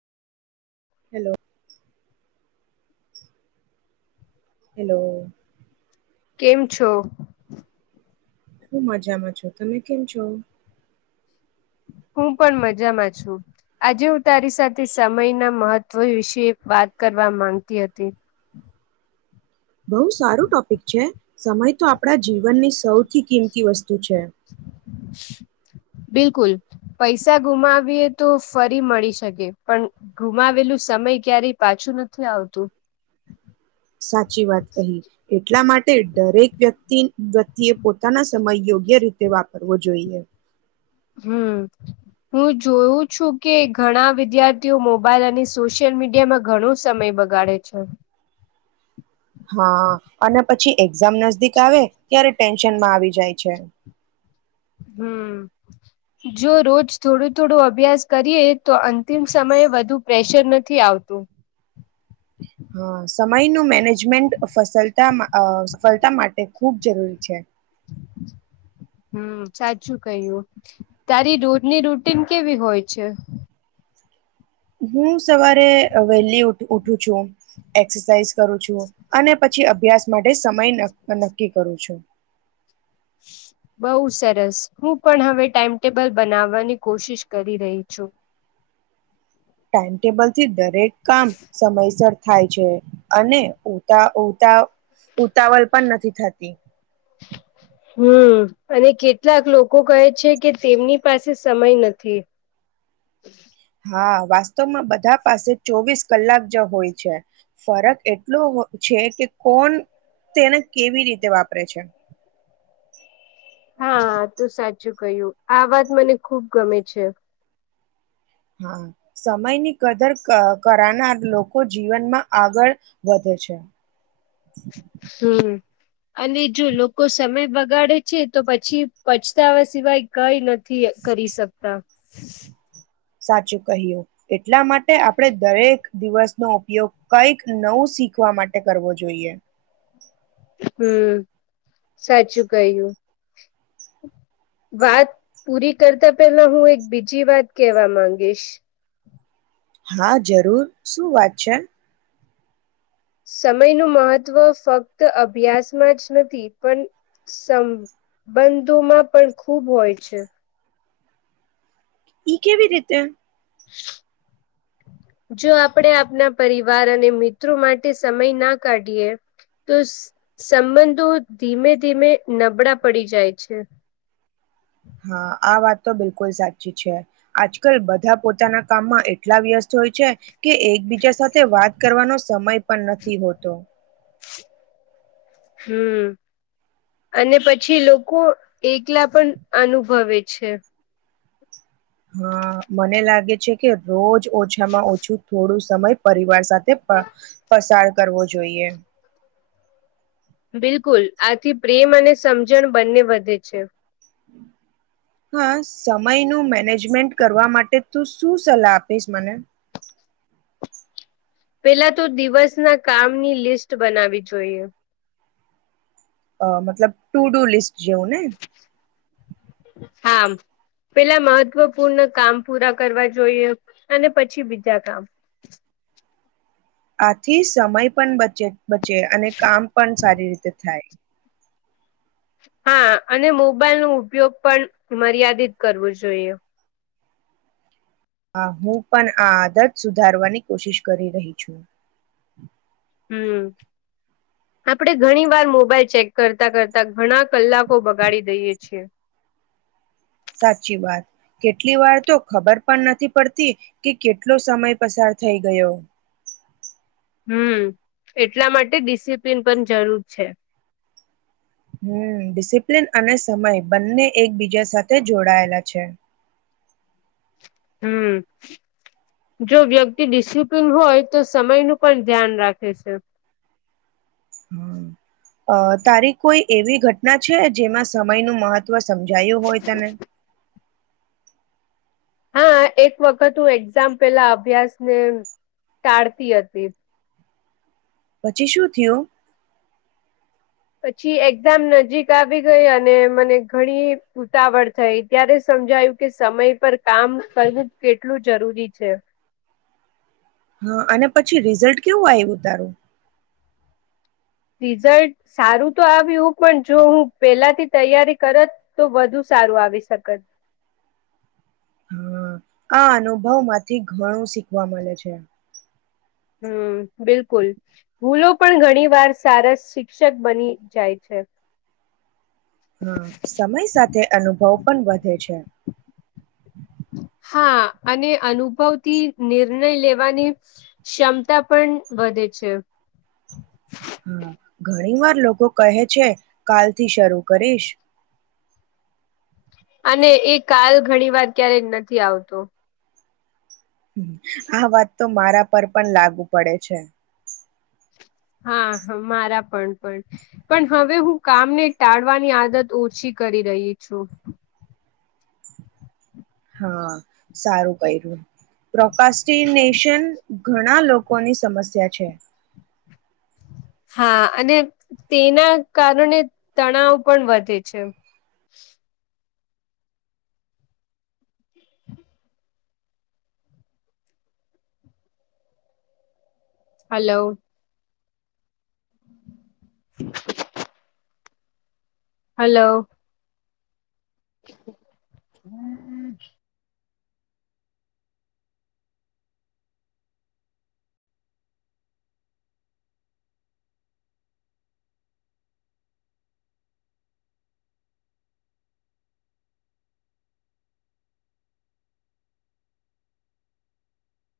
હલોલો hello કેમ છો શું મજામાં છો તમે કેમ છો હું પણ મજામાં છું આજે હું તારી સાથે સમયના મહત્વ વિશે વાત કરવા માંગતી હતી બઉુ સારું ટોપિક છે સમય તો આપડા જીવનની સૌથી કિંમતી વસ્તુ છે બિલકુલ પૈસા ગુમાવીએ તો ફરી મળી શકે પણ ગુમાવેલું સમય ક્યારેય પાછું નથી આવતું સાચી વાત કહી એટલા માટે દરેક વ્યક્તિ વ્યક્તિએ પોતાના સમય યોગ્ય રીતે વાપરવો જોઈએ હમ હું જોયું છું કે ઘણા વિદ્યાર્થીઓ મોબાઈલ અને સોશિયલ મીડિયામાં ઘણું સમય બગાડે છે હા અને પછી એક્ઝામ નજદીક આવે ત્યારે ટેન્શનમાં આવી જાય છે [unintelligible] હમ જો રોજ થોડું થોડો અભ્યાસ કરીએ તો અંતિમ સમયે વધુ પ્રેશર નથી આવતું [unintelligible] હા સમયનું મેનેજમેન્ટસલતા સફળતા માટે ખૂબ જરૂરી છે [inaudible] હમ સાચું કહ્યું તારી રોજની રૂટીન કેવી હોય છે [inaudible] હ સવારે વહેલી ઉઠું છું એક્સરસાઇઝ કરું છું અને પછી અભ્યાસ માટે સમય નક્કી કરું છું [inaudible] બઉ સરસ હું પણ હવે ટાઈમટેબલ બનાવવાની કોશિશ કરી રહી છું ટાઈમટેબલ થી દર હરેક કામ સમયસર થાય છે અને ઉતા ઉતા ઉતાવળ પણ નથી થતી [inaudible] હમ અને કેટલાક લોકો કહે છે કે તેમની પાસે સમય નથી હા વાસ્તવમાં બધા પાસે ચોવીસ કલાક જ હોય છે ફરક એટલો છે કે કોણ તેને કેવી રીતે વાપરે છે હા તું સાચું કહ્યું આ વાત મને ખુબ ગમે છે હા સમયની કદર કરાનાર લોકો જીવનમાં આગળ વધે છે [inaudible] અને જો લોકો સમય બગાડે છે તો પછી પચતાવા સિવાય કઈ નથી કરી શકતા સાચું કહ્યું એટલા માટે આપણે દરેક દિવસનો ઉપયોગ કંઈક નવું શીખવા માટે કરવો જોઈએ હમ સાચું કહ્યું વાત પૂરી કરતા પેલા હું એક બીજી વાત કેવા ગીશ હા જરૂર શું વાત છે સમયનું મહત્ત્વ ફક્ત અભ્યાસમાં જ નથી પણ સંબંધોમાં પણ ખૂબ હોય છે ઈ કેવી રીતે [unintelligible] જો આપણે આપના પરિવાર અને મિત્રો માટે સમય ના કાઢીએ તો સંબંધો ધીમે ધીમે નબળા પડી જાય છે [inaudible] હા આ વાત તો બિલકુલ સાચી છે આજકાલ બધા પોતાના કામમાં એટલા વ્યસ્ત હોય છે કે એકબીજા સાથે વાત કરવાનો સમય પણ નથી હોતો હમ અને પછી લોકો એકલા પણ અનુભવે છે. હા મને લાગે છે કે રોજ ઓછામાં ઓછું થોડું સમય પરિવાર સાથે પણ પસાર કરવો જોઈએ. [inaudible] બિલકુલ આથી પ્રેમ અને સમજણ બંને વધે. [inaudible] હા સમયનું મેનેજમેન્ટ કરવા માટે તું શું સલાહ આપીશ મને. પેલા તો દિવસના કામની લિસ્ટ બનાવી જોઈએ. અ મતલબ ટુ ટ લિસ્ટ જેવું ને હા પેલા મહત્વપૂર્ણ કામ પૂરા કરવા જોઈએ અને પછી બીજા કામ આથી સમય પણ બચે. બચે અને કામ પણ સારી રીતે થાય. હા અને મોબાઈલનો ઉપયોગ પણ મર્યાદિત કરવો જોઈએ હ હું પણ આ આદત સુધારવાની કોશિશ કરી રહી છુ. હમ આપણે ઘણી વાર મોબાઈલ ચેક કરતા કરતા ઘણા કલાકો બગાડી દઈએ છીએ. સાચી વાત કેટલી વાર તો ખબર પણ નથી પડતી કે કેટલો સમય પસાર થઈ ગયો. હમ એટલા માટે ડિસિપ્લિન પણ જરૂર છે. હમ ડિસિપ્લિન અને સમય બંને એકબીજા સાથે જોડાયેલા છે. હમ જો વ્યક્તિ ડિસિપ્લિન હોય તો સમય નું પણ ધ્યાન રાખે છે. હ અ તારી કોઈ એવી ઘટના છે જેમાં સમયનું મહત્વ સમજાયું હોય તને હા એક વખત હું એક્ઝામ પેલા અભ્યાસને ટાળતી હતી. પછી શું થયું? પછી એક્ઝામ નજીક આવી ગઈ અને મને ઘણી ઉતાવળ થઈ ત્યારે સમજાયું કે સમય પર કામ કરવું કેટલું જરૂરી છે. હા અને પછી રિઝલ્ટ કેવું આવ્યું તારું રિઝલ્ટ સારું તો આવ પણ જો હું પેલાથી તૈયારી કરત તો વધુ સારું આવી શકત. હા આ અનુભવ માંથી ઘણું શીખવા મળે છે. હમ બિલકુલ ભૂલો પણ ઘણી વાર સારા શિક્ષક બની જાય છે. હા સમય સાથે અનુભવ પણ વધે છે. હા અને અનુભવથી નિર્ણય લેવાની ક્ષમતા પણ વધે છે. હા ઘણી વાર લોકો કહે છે કાલથી શરૂ કરીશ અને એ કાલ ઘણી વાર ક્યારેય નથી આવતો. આ વાત તો મારા પર પણ લાગુ પડે છે. હા હ મારા પણ પણ પણ હવે હું કામને ટાળવાની આદત ઓછી કરી રહી છું. હા સારું કર્યું પ્રોકાસ્ટિનેશન ઘણા લોકોની સમસ્યા છે. હા અને તેના કારણે તણાવ પણ વધે છે. હલો. [unintelligible] હલો. હમ હમ.